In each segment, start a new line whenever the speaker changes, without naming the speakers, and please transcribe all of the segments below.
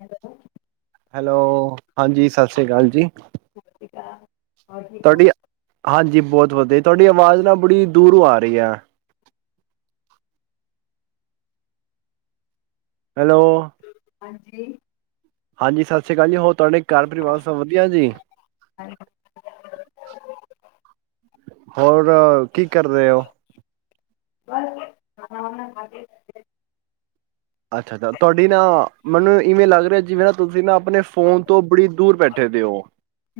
Hello
hello ਹਾਂਜੀ ਸਤਿ ਸ੍ਰੀ ਅਕਾਲ ਜੀ
ਸਤ ਸ਼੍ਰੀ ਅਕਾਲ ਜੀ
ਤੁਹਾਡੀ ਹਾਂਜੀ ਬਹੁਤ ਵਧੀਆ ਤੁਹਾਡੀ ਆਵਾਜ਼ ਨਾ ਬੜੀ ਦੂਰੋਂ ਆ ਰਹੀ ਹੈ ਹੈਲੋ
ਹਾਂਜੀ
ਹਾਂਜੀ ਸਤਿ ਸ੍ਰੀ ਅਕਾਲ ਜੀ ਹੋਰ ਤੁਹਾਡੇ ਘਰ ਪਰਿਵਾਰ ਸਭ ਵਧੀਆ ਜੀ
ਹਾਂਜੀ,
ਹੋਰ ਕੀ ਕਰ ਰਹੇ ਹੋ
ਬਸ ਖਾਣਾ ਵਾਣਾ ਖਾਕੇ
ਅੱਛਾ ਅੱਛਾ ਤੁਹਾਡੀ ਨਾ ਮੈਨੂੰ ਇਵੇਂ ਲੱਗ ਰਿਹਾ ਜਿਵੇਂ ਨਾ ਤੁਸੀਂ ਨਾ ਆਪਣੇ ਫੋਨ ਤੋਂ ਬੜੀ ਦੂਰ ਬੈਠੇ ਦੇ ਹੋ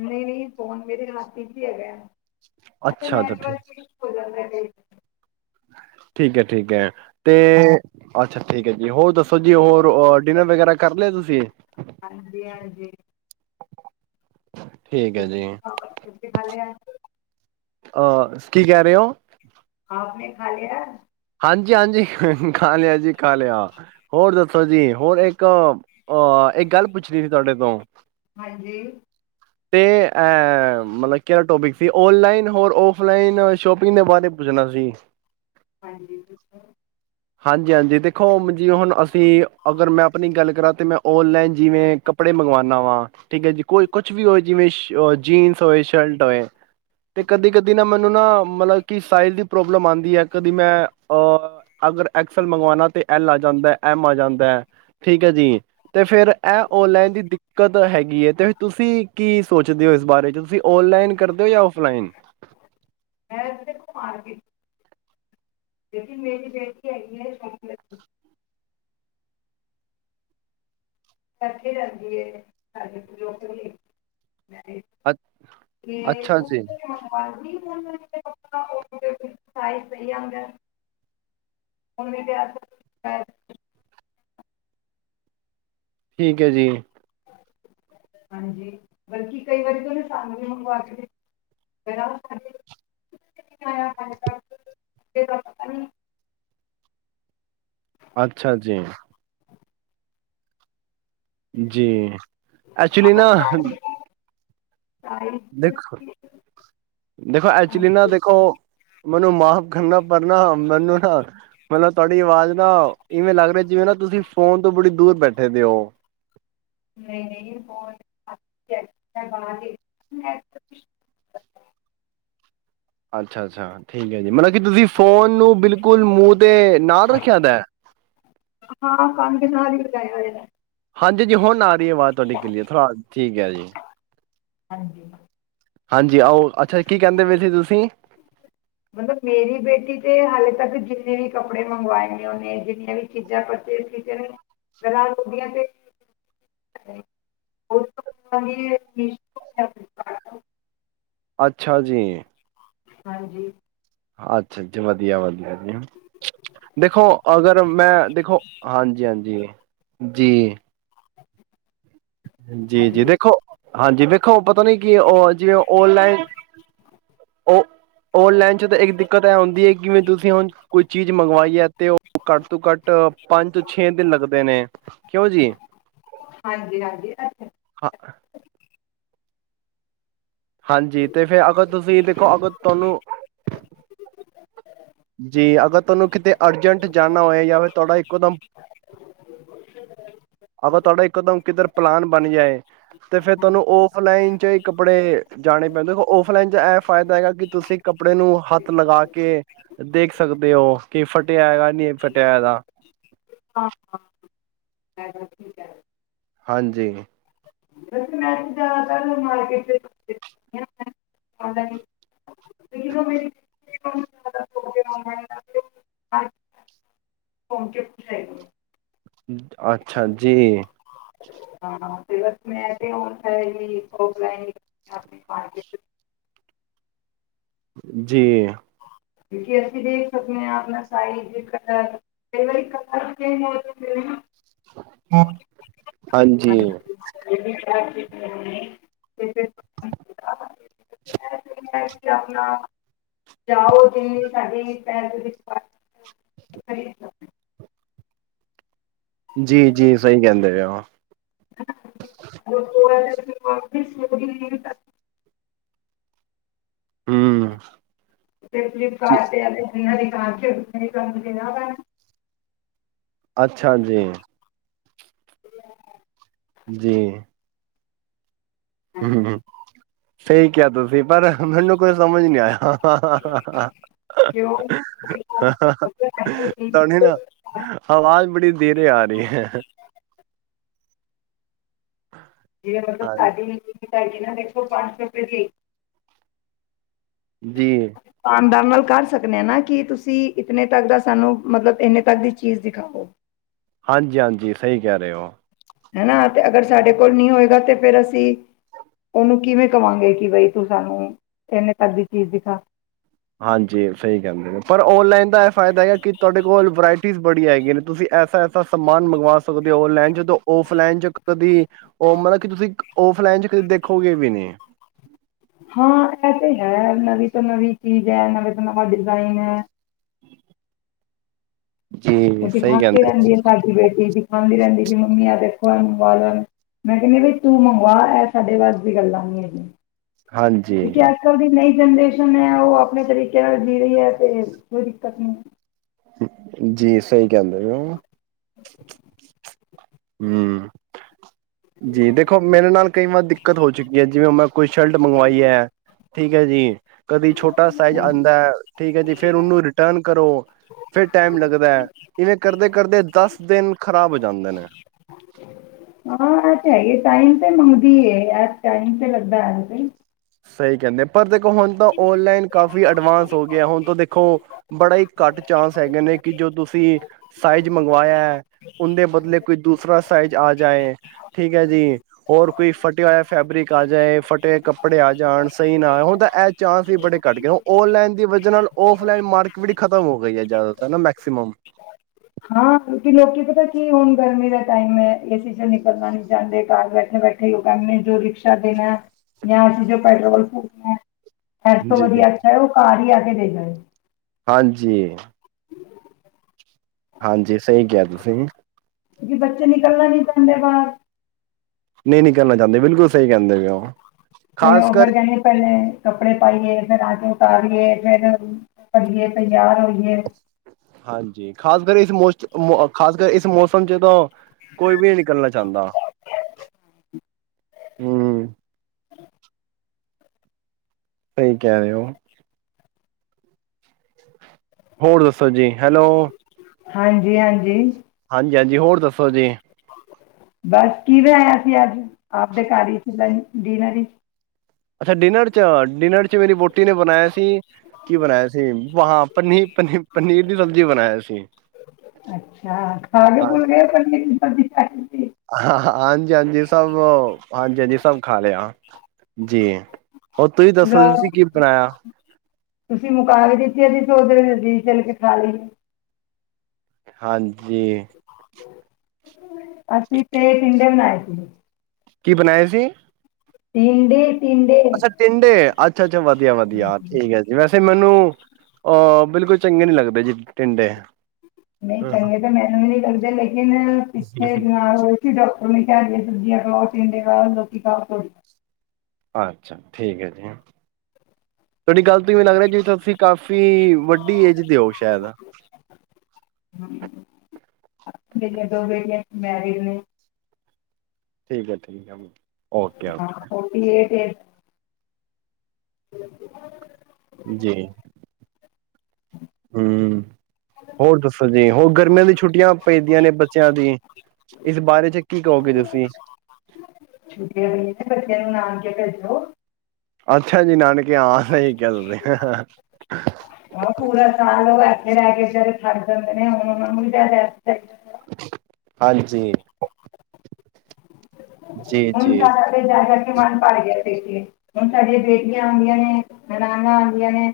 ਨੀ ਨੀ ਫੋਨ ਮੇਰੇ ਹੱਥ ਵਿੱਚ ਹੀ ਹੈਗਾ ਅੱਛਾ ਨੈਟਵਰਕ ਇਸ਼ੂ ਹੋ ਜਾਂਦਾ ਕਈ
ਠੀਕ ਹੈ ਠੀਕ ਹੈ ਤੇ ਅੱਛਾ ਠੀਕ ਹੈ ਜੀ ਹੋਰ ਦੱਸੋ ਸੋ ਜੀ ਹੋਰ ਡਿਨਰ ਵਗੈਰਾ ਕਰ ਲਿਆ ਤੁਸੀਂ
ਹਾਂਜੀ ਹਾਂਜੀ
ਠੀਕ ਹੈ
ਤੁਸੀਂ
ਜੀ
ਸੁਣਾਓ ਤੁਸੀਂ ਖਾ ਲਿਆ
ਅਹ ਕੀ ਕਹਿ ਰਹੇ ਹੋ
ਆਪ ਨੇ ਖਾ ਲਿਆ
ਹਾਂਜੀ ਹਾਂਜੀ ਖਾ ਲਿਆ ਜੀ ਖਾ ਲਿਆ ਹੋਰ ਦੱਸੋ ਜੀ ਹੋਰ ਇੱਕ ਅ ਇੱਕ ਗੱਲ ਪੁੱਛਣੀ ਸੀ ਤੁਹਾਡੇ ਤੋਂ
ਹਾਂਜੀ
ਤੇ ਅ ਮਤਲਬ ਕਿਹੜਾ ਟੋਪਿਕ ਸੀ ਓਨਲਾਈਨ ਹੋਰ ਆਫਲਾਈਨ ਸ਼ੋਪਿੰਗ ਦੇ ਬਾਰੇ ਪੁੱਛਣਾ ਸੀ
ਹਾਂਜੀ ਪੁੱਛੋ
ਹਾਂਜੀ ਹਾਂਜੀ ਦੇਖੋ ਜੀ ਹੁਣ ਅਸੀਂ ਅਗਰ ਮੈਂ ਆਪਣੀ ਗੱਲ ਕਰਾਂ ਤੇ ਮੈਂ ਓਨਲਾਈਨ ਜਿਵੇਂ ਕੱਪੜੇ ਮੰਗਵਾਨਾ ਵਾਂ ਠੀਕ ਹੈ ਜੀ ਕੋਈ ਕੁਛ ਵੀ ਹੋਵੇ ਜਿਵੇਂ ਜੀਨਸ ਹੋਏ, ਸ਼ਰਟ ਹੋਏ ਤੇ ਕਦੀ ਕਦੀ ਨਾ ਮੈਨੂੰ ਨਾ ਮਤਲਬ ਕੀ ਸਾਈਜ਼ ਦੀ ਪ੍ਰੋਬਲਮ ਆਂਦੀ ਹੈ ਕਦੀ ਮੈਂ ਅਹ ਅਗਰ ਐਕਸਲ ਮੰਗਵਾਉਣਾ ਤੇ ਐਲ ਆ ਜਾਂਦਾ, ਐਮ ਆ ਜਾਂਦਾ ਹੈ, ਠੀਕ ਹੈ ਜੀ। ਤੇ ਫੇਰ ਇਹ ਓਨਲਾਈਨ ਦੀ ਦਿੱਕਤ ਹੈਗੀ ਹੈ, ਤੇ ਤੁਸੀਂ ਕੀ ਸੋਚਦੇ ਹੋ? ਇਸ ਬਾਰੇ ਚ ਤੁਸੀਂ ਓਨਲਾਈਨ ਕਰਦੇ ਹੋ ਜਾਂ ਓਫਲਾਈਨ?
ਮੈਂ ਦੇਖੋ ਮਾਰਕੀਟ ਲੇਕਿਨ ਮੇਰੀ ਬੇਟੀ ਹੈਗੀ ਹੈ ਇਥੇ ਰਹਿੰਦੀ ਏ ਸਾਡੇ ਲੋਕਲ ਹੀ
ਅ
ਤੇ
ਅੱਛਾ
ਉਹ
ਜੀ
ਓਨਲਾਈਨ ਤੇ ਕਪੜਾ ਹੋਰ ਤੇ ਸਾਈਜ ਸਹੀ ਆਂਦਾ। ਓਨੇ ਕਿਹਾ
ਠੀਕ ਹੈ ਜੀ।
ਹਾਂਜੀ, ਬਲਕਿ ਕਈ ਵਾਰੀ ਤੇ ੳਹਨੇ ਸਾਨੁ ਵੀ ਮੰਗਵਾ ਕੇ ਦਿਤ
ਅੱਛਾ ਜੀ। ਜੀ ਐਕਚੁਲੀ
ਆਪ
ਨਾ
ਸਾਰੇ ਸਾਈਜ਼
ਦੇਖੋ, ਦੇਖੋ ਐਕਚੁਲੀ ਨਾ ਦੇਖੋ ਮੈਨੂੰ ਮਾਫ਼ ਕਰਨਾ ਪਰਨਾ, ਮੈਨੂੰ ਨਾ ਮਤਲਬ ਤੁਹਾਡੇ ਆਵਾਜ਼ ਨਾ ਇਵੇਂ ਲੱਗ ਰਿਹਾ ਜਿਵੇਂ ਨਾ ਤੁਸੀਂ ਫੋਨ ਤੋਂ ਬੜੀ ਦੂਰ ਬੈਠੇ ਦੇ ਉਹ
ਨਹੀਂ, ਨਹੀਂ।
ਹਾਂਜੀ। ਅੱਛਾ, ਅੱਛਾ ਠੀਕ ਹੈ ਜੀ, ਮਤਲਬ ਕੀ ਤੁਸੀਂ ਫੋਨ ਨੂੰ ਬਿਲਕੁਲ ਮੂੰਹ ਤੇ ਨਾਲ ਰੱਖਿਆ ਦਾ।
ਹਾਂ ਕੰਨ ਦੇ ਨਾਲ ਹੀ ਲਗਾਇਆ ਹੋਆ।
ਹਾਂਜੀ ਜੀ, ਹੁਣ ਆ ਆਵਾਜ਼ ਤੁਹਾਡੀ ਕਲੀਅਰ ਥੋੜ ਠੀਕ ਹੈ ਜੀ।
ਹਾਂਜੀ।
ਹਾਂਜੀ ਓ
ਮਤਲਬ ਮੇਰੀ ਬੇਟੀ ਤੇ ਹਾਲੇ ਤੱਕ ਜਿੰਨੇ ਵੀ ਕੱਪੜੇ ਮੰਗਵਾਏ ਨੇ ਉਹਨੇ ਜਿੰਨੀਆਂ ਵੀ ਚੀਜ਼ਾਂ ਪਰਚੇਸ ਕੀਤੀਆਂ
ਅੱਛਾ ਜੀ।
ਹਾਂਜੀ।
ਅੱਛਾ, ਅੱਛਾ, ਵਧੀਆ, ਵਧੀਆ। ਦੇਖੋ, ਅਗਰ ਮੈਂ ਦੇਖੋ, ਹਾਂਜੀ, ਹਾਂਜੀ। ਜੀ। ਜੀ
ਹਾਂਜੀ
ਜੀ ਦੇਖੋ, ਹਾਂਜੀ ਦੇਖੋ, ਪਤਾ ਨੀ ਕੀ ਉਹ ਜਿਵੇਂ ਓਨਲਾਈਨ ਉਹ ਓਨਲਾਈਨ ਚ ਤਾਂ ਇੱਕ ਦਿੱਕਤ ਇਹ ਹੁੰਂਦੀ ਹੈ ਕਿਵੇ ਤੁਸੀਂ ਹੁਣ ਕੋਈ ਚੀਜ਼ ਮੰਗਵਾਈ ਹੈ ਤੇ ਉਹ ਘੱਟ ਤੋਂ ਘੱਟ ਪੰਜ ਤੋਂ ਛੇ ਦਿਨ ਲੱਗਦੇ ਨੇ, ਕਿਉਂ ਜੀ?
ਹਾਂਜੀ ਹਾਂਜੀ ਅੱਛਾ
ਹਾਂ। ਹਾਂਜੀ, ਤੇ ਫਿਰ ਅਗਰ ਤੁਸੀਂ, ਦੇਖੋ ਅਗਰ ਤੁਹਾਨੂੰ ਜੀ ਅਗਰ ਤੁਹਾਨੂੰ ਕਿਤੇ ਅਰਜੈਂਟ ਜਾਣਨਾ ਹੋਏ ਜਾਂ ਫਿਰ ਤੁਹਾਡਾ ਇੱਕੋ ਦਮ
ਹ
ਅਗਰ ਤੁਹਾਡਾ ਇੱਕੋਦਮ ਕਿੱਧਰ ਪਲਾਨ ਬਣ ਜਾਏ ਤੇ ਫੇਰ
ਹਾਂਜੀ
ਤੁਹਾਨੂੰ ਔਫਲਾਈਨ ' ਹੀ ਕੱਪੜੇ ਜਾਣੇ ਪੈਂਦੇ ਦੇਖੋ ਔਫਲਾਈਨ ਚ ਇਹ ਫਾਇਦਾ ਹੈਗਾ ਕਿ ਤੁਸੀਂ ਕੱਪੜੇ ਨੂੰ ਹੱਥ ਲਗਾ ਕੇ ਦੇਖ ਸਕਦੇ ਹੋ ਕਿ ਫਟਿਆ ਹੈਗਾ ਨਹੀਂ ਫਟਿਆ ਹੈਗਾ
ਹਾਜੀ ਠੀਕ ਕਹ ਰਹੇ ਹੋ
ਹਾਂਜੀ
ਮੈਨਾ ਮਾਰਕੀਟ [unintelligible]
ਅੱਛਾ ਜੀ
ਹਾਂ ਤੇ ਬਸ ਮੈਂ ਤੇ ਹੁਣ ਔਨਲਾਈਨ ਹੀ ਔਫਲਾਈਨ ਹੀ
ਜੀ
ਕਿਉਂਕ ਅਸੀਂ ਦੇਖ ਸਕਦੇ ਹਾਂ ਆਪਣਾ ਸਟਾਈਲ ਇਕ ਅਧਾ, ਕਈ ਞਾਰੀ ਕਲਰ ਚੇਨਜ ਹੋ ਜਾਦਾ ਨਾ
ਹਾਂਜੀ
ਜਿਹੜੀ ਆਪਣਾ ਜਾਓ ਜਵੇ ਸਾਡੀ ਫੇਮਲੀ
ਜੀ ਜੀ ਸਹੀ ਕਹਿੰਦੇ ਆ
[inaudible]
ਹਮ
ਫਲਿੱਪਕਾਰਟ ਤੇ ਆ ਨ ਹ ਦੇ ਕ ਕੈਣਾ
ਅੱਛਾ ਜੀ
ਹ
ਜੀ ਹਮਮ ਸਹੀ ਕਿਹਾ ਤੁਸੀਂ ਪਰ ਮੈਨੂੰ ਕੋਈ ਸਮਝ ਨਹੀਂ ਆਇਆ,
ਕਿਉਂ ਦੇਖੋ
ਤੁਹਾਡੀ ਨਾ ਆਵਾਜ਼ ਬੜੀ ਦੇਰੇ ਆ ਰਹੀ ਹੈ
ਜਿਵੇਂ ਮਤਲਬ
ਹਾਂਜੀ,
ਸਾਡੀ ਤਾਡੀ ਨਾ ਦੇਖੋ ਪੰਜ ਸੌਪ
ਜੀ
ਖਾਂਡਾਂ ਨਾਲ ਕਰ ਸਕਦੇ ਹਾਂ ਨਾ ਕਿ ਤੁਸੀਂ ਇਤਨੇ ਤੱਕ ਦਾ ਸਾਨੂੰ ਮਤਲਬ ਇੰਨੇ ਤੱਕ ਦੀ ਚੀਜ਼ ਦਿਖਾਵੋ
ਹਾਂਜੀ ਹਾਂਜੀ ਸਹੀ ਕਹਿ ਰਹੇ ਹੋ
ਹਨਾ ਤੇ ਅਗਰ ਸਾਡੇ ਕੋਲ ਨਹੀਂ ਹੋਏਗਾ ਤੇ ਫਿਰ ਅਸੀਂ ਉਹਨੂੰ ਕਿਵੇਂ ਕਵਾਂਗੇ ਕਿ ਬਈ ਤੂੰ ਸਾਨੂੰ ਇਹਨੇ ਤੱਕ ਦੀ ਚੀਜ਼ ਦਿਖਾ
ਹਾਂਜੀ ਸਹੀ ਕਹਿੰਦੇ ਨੇ ਪਰ ਓਨਲਾਈਨ ਦਾ ਇਹ ਫਾਇਦਾ ਹੈਗਾ ਕਿ ਤੁਹਾਡੇ ਕੋਲ ਵਰਾਇਟੀ ਬੜੀ ਹੈਗੇ ਨੇ ਤੁਸੀਂ ਐਸਾ ਐਸਾ ਸਮਾਨ ਮੰਗਵਾ ਸਕਦੇ ਹੋ ਓਨਲਾਈਨ ਜਦੋਂ ਓਫਲਾਈਨ ਜ ਕਦੀ ਉਹ ਮਤਲਬ ਕਿ ਤੁਸੀਂ ਫ ਭੈਣ ਜੀ ਕਦੀ ਵੇਖੋਗੇ ਵੀ ਨਹੀਂ ਹਮ
ਹਾਂ ਇਹ ਤੇ ਹੈ ਨਵੀਂ ਤੋਂ ਨਵੀਂ ਚੀਜ਼ ਹੈ ਨਵੇਂ ਤੋਂ ਨਵਾਂ ਡਿਜ਼ਾਇਨ ਹੈ ਹ
ਜੀ ਸਹੀ
ਦਿਖਾਉਂਦੀ
ਕਹਿੰਦੇ
ਰਹਿੰਦੀ ਹੈ ਸਾਡੀ ਬੇਟੀ, ਦਿਖਾਉਂਦੀ ਰਾਂਹਿਦੀ ਕਿ ਮੰਮੀ ਆ ਦੇਖੋ ਮੰਗਞਾ ਲੋ, ਮੈਂ ਕਹਿੰਦੀ ਬਈ ਤੂੰ ਮੰਗਵਾ ਐ ਸਾਡੇ ਵਸ ਦੀ ਗੱਲਾਂ ਨੀ ਹੈਗੀਆਂ ਕਿਉਕਿ
ਹਾਂਜੀ,
ਅੱਜ ਕੱਲ ਦੀ ਨਹੀਂ ਜਨਰੇਸ਼ਨ ਹੈ ਉਹ ਆਪਣੇ ਤਰੀਕੇ ਨਾਲ ਜੀ ਰਹੀ ਹੈ ਤੇ ਕੋਈ ਦਿੱਕਤ ਨਹੀਂ
ਜੀ ਸਹੀ ਕਹਿੰਦੇ ਹੂੰ ਜੀ ਦੇਖੋ ਮੇਰੇ ਨਾਲ ਕਈ ਵਾਰ ਦਿੱਕਤ ਹੋ ਚੁੱਕੀ ਹੈ ਜਿਵੇਂ ਮੈਂ ਕੋਈ ਸ਼ਰਟ ਮੰਗਵਾਈ ਹੈ ਠੀਕ ਹੈ ਜੀ ਕਦੀ ਛੋਟਾ ਸਾਈਜ਼
ਹੈ।
ਆਂਦਾ ਠੀਕ ਹੈ ਜੀ ਫਿਰ ਉਹਨੂੰ ਰਿਟਰਨ ਕਰੋ ਫਿਰ ਟਾਈਮ ਲੱਗਦਾ ਇਵੇਂ ਕਰਦੇ ਕਰਦੇ ਦਸ ਦਿਨ ਖ਼ਰਾਬ ਹੋ ਜਾਂਦੇ ਨੇ
ਹਾਂ ਤਾਂ ਹੈਗੀ ਟਾਈਮ ਤੇ ਮੰਗਦੀ ਹੈ ਟਾਈਮ ਤੇ ਲੱਗਦਾ ਹੈ ਜੀ
ਸਹੀ ਕਹਿੰਦੇ ਪਰ ਦੇ ਹੁਣ ਤਾਂ ਓਨਲਾਈਨ ਕਾਫੀ ਅਡਵਾਂਸ ਹੋ ਗਿਆ ਹੁਣ ਤਾਂ ਦੇਖੋ ਬੜਾ ਹੀ ਘੱਟ ਚਾਂਸ ਹੈਗੇ ਨੇ ਕਿ ਜੋ ਤੁਸੀਂ ਸਾਈਜ਼ ਮੰਗਵਾਇਆ ਹੈ ਉਹਦੇ ਬਦਲੇ ਕੋਈ ਦੂਸਰਾ ਸਾਈਜ਼ ਆ ਜਾਏ ਠੀਕ ਹੈ ਜੀ ਹੋਰ ਕੋਈ ਫਟਿਆ ਹੋਇਆ ਫੈਬਰਿਕ ਆ ਜਾਏ ਫਟੇ ਕੱਪ ਨੇ ਆ ਜਾਣ ਸਹੀ ਨਾ ਹੁਣ ਤਾਂ ਇਹ ਚਾਂਸ ਹੀ ਬੜੇ ਘੱਟ ਗਏ ਨੇ ਔਨਲਾਈਨ ਦੀ ਵਜ੍ਹਾ ਨਾਲ ਔਫਲਾਈਨ ਮਾਰਕੀਟ ਬੜੀ ਖਤਮ ਹੋ ਗਈ ਹੈ ਜ਼ਿਆਦਾਤਰ ਮੈਕਸੀ ਮਮ
ਹਾਂ ਕਿਉਕਿ ਲੋਕੀ ਪਤਾ ਕੀ ਹੁਣ ਗਰਮੀ ਦੇ ਟਾਈਮ ਏਸੀ ਚ ਨਿਕਲਣਾ ਨਹੀਂ ਚਾਹੁੰਦੇ ਕਾਰ ਬੈਠੇ ਬੈਠੇ ਉਹ ਕਹਿੰਦੇ ਨੇ ਜੋ ਰਿਕਸ਼ਾ ਦੇਣਾ ਜਾਂ ਅਸੀਂ ਜੋ ਪੈਟਰੋਲ ਫੁਕਣਾ ਏਸ ਤੋਂ
ਜੀ
ਵਧੀਆ ਅੱਛਾ ਉਹ ਘਰ ਹੀ [unintelligible]
ਹਾਂਜੀ ਹਾਂਜੀ ਸਹੀ ਕਿਹਾ ਤੁਸੀਂ
ਕਿਉਂਕਿ ਬੱਚੇ ਨਿਕਲਣਾ ਨੀ ਚਾਹੁੰਦੇ ਬਾਹਰ
ਨਹੀਂ ਨਿਕਲਨਾ ਚਾਹੁੰਦੇ ਬਿਲਕੁਲ ਸਹੀ ਕਹਿੰਦੇ ਪਏ ਹੋ
ਤੇ
ਖਾਸ
ਉਹ
ਕਰ
ਫਿਰ ਕਹਿਣਗੇ ਪਹਿਲੇ ਕੱਪੜੇ ਪਾਈਏ ਫਿਰ ਆ ਕੇ ਉਤਾਰੀਏ ਫਿਰ ਉਤਾਰੀਏ ਤਿਆਰ ਹੋਏ
ਹਾਂਜੀ ਖਾਸ ਕਰ ਇਸ ਖ਼ਾਸ ਕਰ ਇਸ ਮੌਸਮ ਚ ਤਾਂ ਕੋਈ ਵੀ ਨਹੀਂ ਨਿਕਲਣਾ ਚਾਹੁੰਦਾ ਹੂੰ ਸਹੀ ਕਹਿ ਰਹੇ ਹੋ ਹੋਰ ਦੱਸੋ ਜੀ ਹੈਲੋ
ਹਾਂਜੀ ਹਾਂਜੀ
ਹਾਂਜੀ ਹਾਂਜੀ ਹੋਰ ਦੱਸੋ ਜੀ
ਬਸ ਕਿਵੇਂ ਆਇਆ ਸੀ ਅੱਜ ਆਪਦੇ ਘਰ ਹੀ [unintelligible] ਡਿਂਨਰ
ਅੱਛਾ ਡਿਂਨਰ ਚ ਡਿਨਰ ਮੇਰੀ ਵਹੁਟੀ ਨੇ ਬਣਾਇਆ ਸੀ ਕੀ ਬਣਾਇਆ ਸੀ ਹਾਂ ਪਨੀਰ ਪਨੀਰ ਦੀ ਸਬਜ਼ੀ ਬਣਾਈ ਸੀ
ਅੱਛਾ ਖਾ ਕੇ ਭੁੱਲ ਗਏ ਪਨੀਰ ਦੀ ਸਬਜ਼ੀ ਖਾਈ ਸੀ
ਹਾਂ ਹਾਂਜੀ ਹਾਂਜੀ ਸਭ ਹਾਂਜੀ ਹਾਂਜੀ ਸਭ ਖਾ ਲਿਆ ਜੀ ਹੋਰ ਤੁਸੀਂ ਦੱਸੋ ਤੁਸੀਂ
ਰਾਤ
ਕੀ ਬਣਾਇਆ
ਤੁਸੀਂ ਮੁਕਾ ਕੇ ਦਿੱਤੀ ਅਸੀਂ ਸੋਚਦੇ ਚੱਲ ਕੇ ਖਾ ਲਈਏ
ਹਾਂਜੀ
ਅਸੀਂ ਤੇ ਟਿੰਡੇ ਬਣਾਏ ਸੀ।
ਕੀ ਬਣਾਆ ਸੀ?
ਟਿਂਡੇ।
ਅੱਛਾ ਟਿੰਡੇ, ਅੱਛਾ, ਅੱਛਾ ਵਧੀਆ, ਵਧੀਆ ਠੀਕ ਹੈ ਜੀ ਵੈਸੇ ਮੈਨੂੰ ਅਹ ਬਿਲਕੁਲ ਚੰਗੇ ਨੀ ਲੱਗਦੇ ਜੀ ਟਿੰਡੇ।
ਨਹੀਂ ਚੰਗੇ ਤਾਂ ਮੈਨੂੰ ਵੀ ਨਹੀਂੀ ਲੱਦੇ ਲੇਕਿਨ ਪਿੱਛੇ ਬਿਮਾਰ ਹੋਏ ਸੀ ਮਮੀ ਕਹਿ ਗਈ ਏ ਸਬਜ਼ੀਆਂ ਖਾਉ, ਟਿਂਡੇ ਖਾਉ ਲੋਕੀਂ ਖਾਉ ਥੋੜੀ।
ਅੱਛਾ ਠੀਕ ਹੈ ਜੀ, ਤੁਹਾਡੀ ਗੱਲ ਮੈਨੂੰ ਲੱਗ ਰਿਹਾ ਜੀ ਤੁਸੀਂ ਕਾਫ਼ੀ ਵੱਡੀ ਏਜ ਦਿ ਹੋ ਸ਼ਾਇਦ।
ਮੇਰੀਆਂ ਦੋ ਬੇਟੀਆਂ ਮੈਰਿਡ ਨੇ।
ਠੀਕ ਹੈ, ਠੀਕ ਹੈ। ਓਕੇ
ਹਾਂ ਫੋਟੀ ਇਟ ਇਟ ਹਮ
ਜੀ। ਹਮ, ਹੋਰ ਦੱਸੋ ਜੀ, ਹੋਰ ਗਰਮੀਆਂ ਦੀ ਛੁੱਟੀਆਂ ਪੈਂਦੀਆਂ ਨੇ ਬੱਚਿਆਂ ਦੀ, ਇਸ ਬਾਰੇ ਚ ਕੀ ਕਹੋਗੇ ਤੁਸੀਂ।
ਛੁੱਟੀਆਂ ਪਈਆਂ ਨੇ ਬੱਚਿਆਂ [inaudible]
ਅੱਛਾ ਜੀ ਨਾਨਕ। ਕਿਆ ਸਹੀ ਕਿਹਾ ਤੁ
ਜਿਹੜੇ ਰੈ ਕੇ ਵਿਚਾਰੇ ਛੱਡ ਦਿੰਦੇ ਨੇ ਹੁਣ ਉਹਨਾਂ ਨੂੰ ਜ਼ਿਆਦਾ ਥੋੜ੍ਹਾ।
ਹਾਂਜੀ। ਜੀ
ਹੁਣ ਜਾ
ਜੀ
ਕੇ ਲਿਆ ਮਨ ਭਰ ਗਿਆ ਦੇਖ ਕੇ ਹੁਣ ਸਾਡੀਆਂ ਬੇਟੀਆਂ ਆਉਂਦੀਆਂ ਨੇ, ਨਨਾਨਾ ਆਉਂਦੀਆਂ ਨੇ।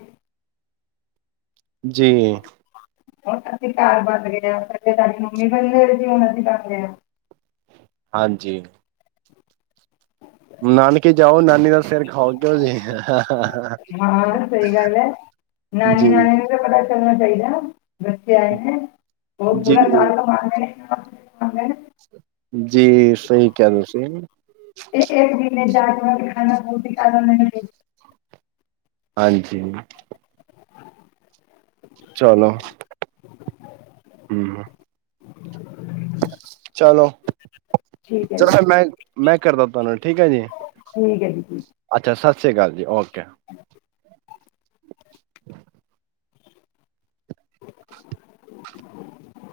ਜੀ।
ਉਹ ਅਸੀਂ ਘਰ ਬਦ ਗਿਆ ਪਹਿਲੇ ਸਾਡੀ ਮੰਮੀ ਬਣ ਗਏ ਸੀ ਹੁਣ ਅਸੀਂ ਬਣ ਗਏ ਆ।
ਹਾਂਜੀ‍‌‍। ਨਾਨਕ- ਕੇ ਜਾਓ। ਨਾਨੀ ਦਾ ਸਿਰ ਖਾਓ ਕਿਉ ਜੀ,
ਹਾਂ ਸਹੀ ਗੱਲ ਹੈ ਨਾਨੀ
ਦੀ।
ਨਾਨੇ ਨੂੰ ਤਾਂ ਪਤਾ ਚੱਲਣਾ ਚਾਹੀਦਾ, ਬੱਚੇ ਆਏ ਨੇ। ਉਹ
ਜੀ
ਪੂਰਾ ਸਾਲ ਤੋਂ ਮਾਰਦੇ ਨੇ। [inaudible]
ਜੀ। ਸਹੀ ਕਿਹਾ ਤੁਸੀਂ
[inaudible]
ਹਾਂਜੀ। ਚਲੋ ਹਮ। ਚਲੋ,
ਠੀਕ ਹੈ ਜੀ
ਚਲੋ, ਮੈਂ ਮੈਂ ਕਰਦਾ ਤੁਹਾਨੂੰ ਠੀਕ ਹੈ ਜੀ,
ਠੀਕ ਹੈ ਜੀ ਠੀਕ
ਅੱਛਾ ਸਤ ਸਤਿ ਸ਼ੀ ਅਕਾਲ ਜੀ ਓਰ। ਕਿਆ [inaudible]
[inaudible]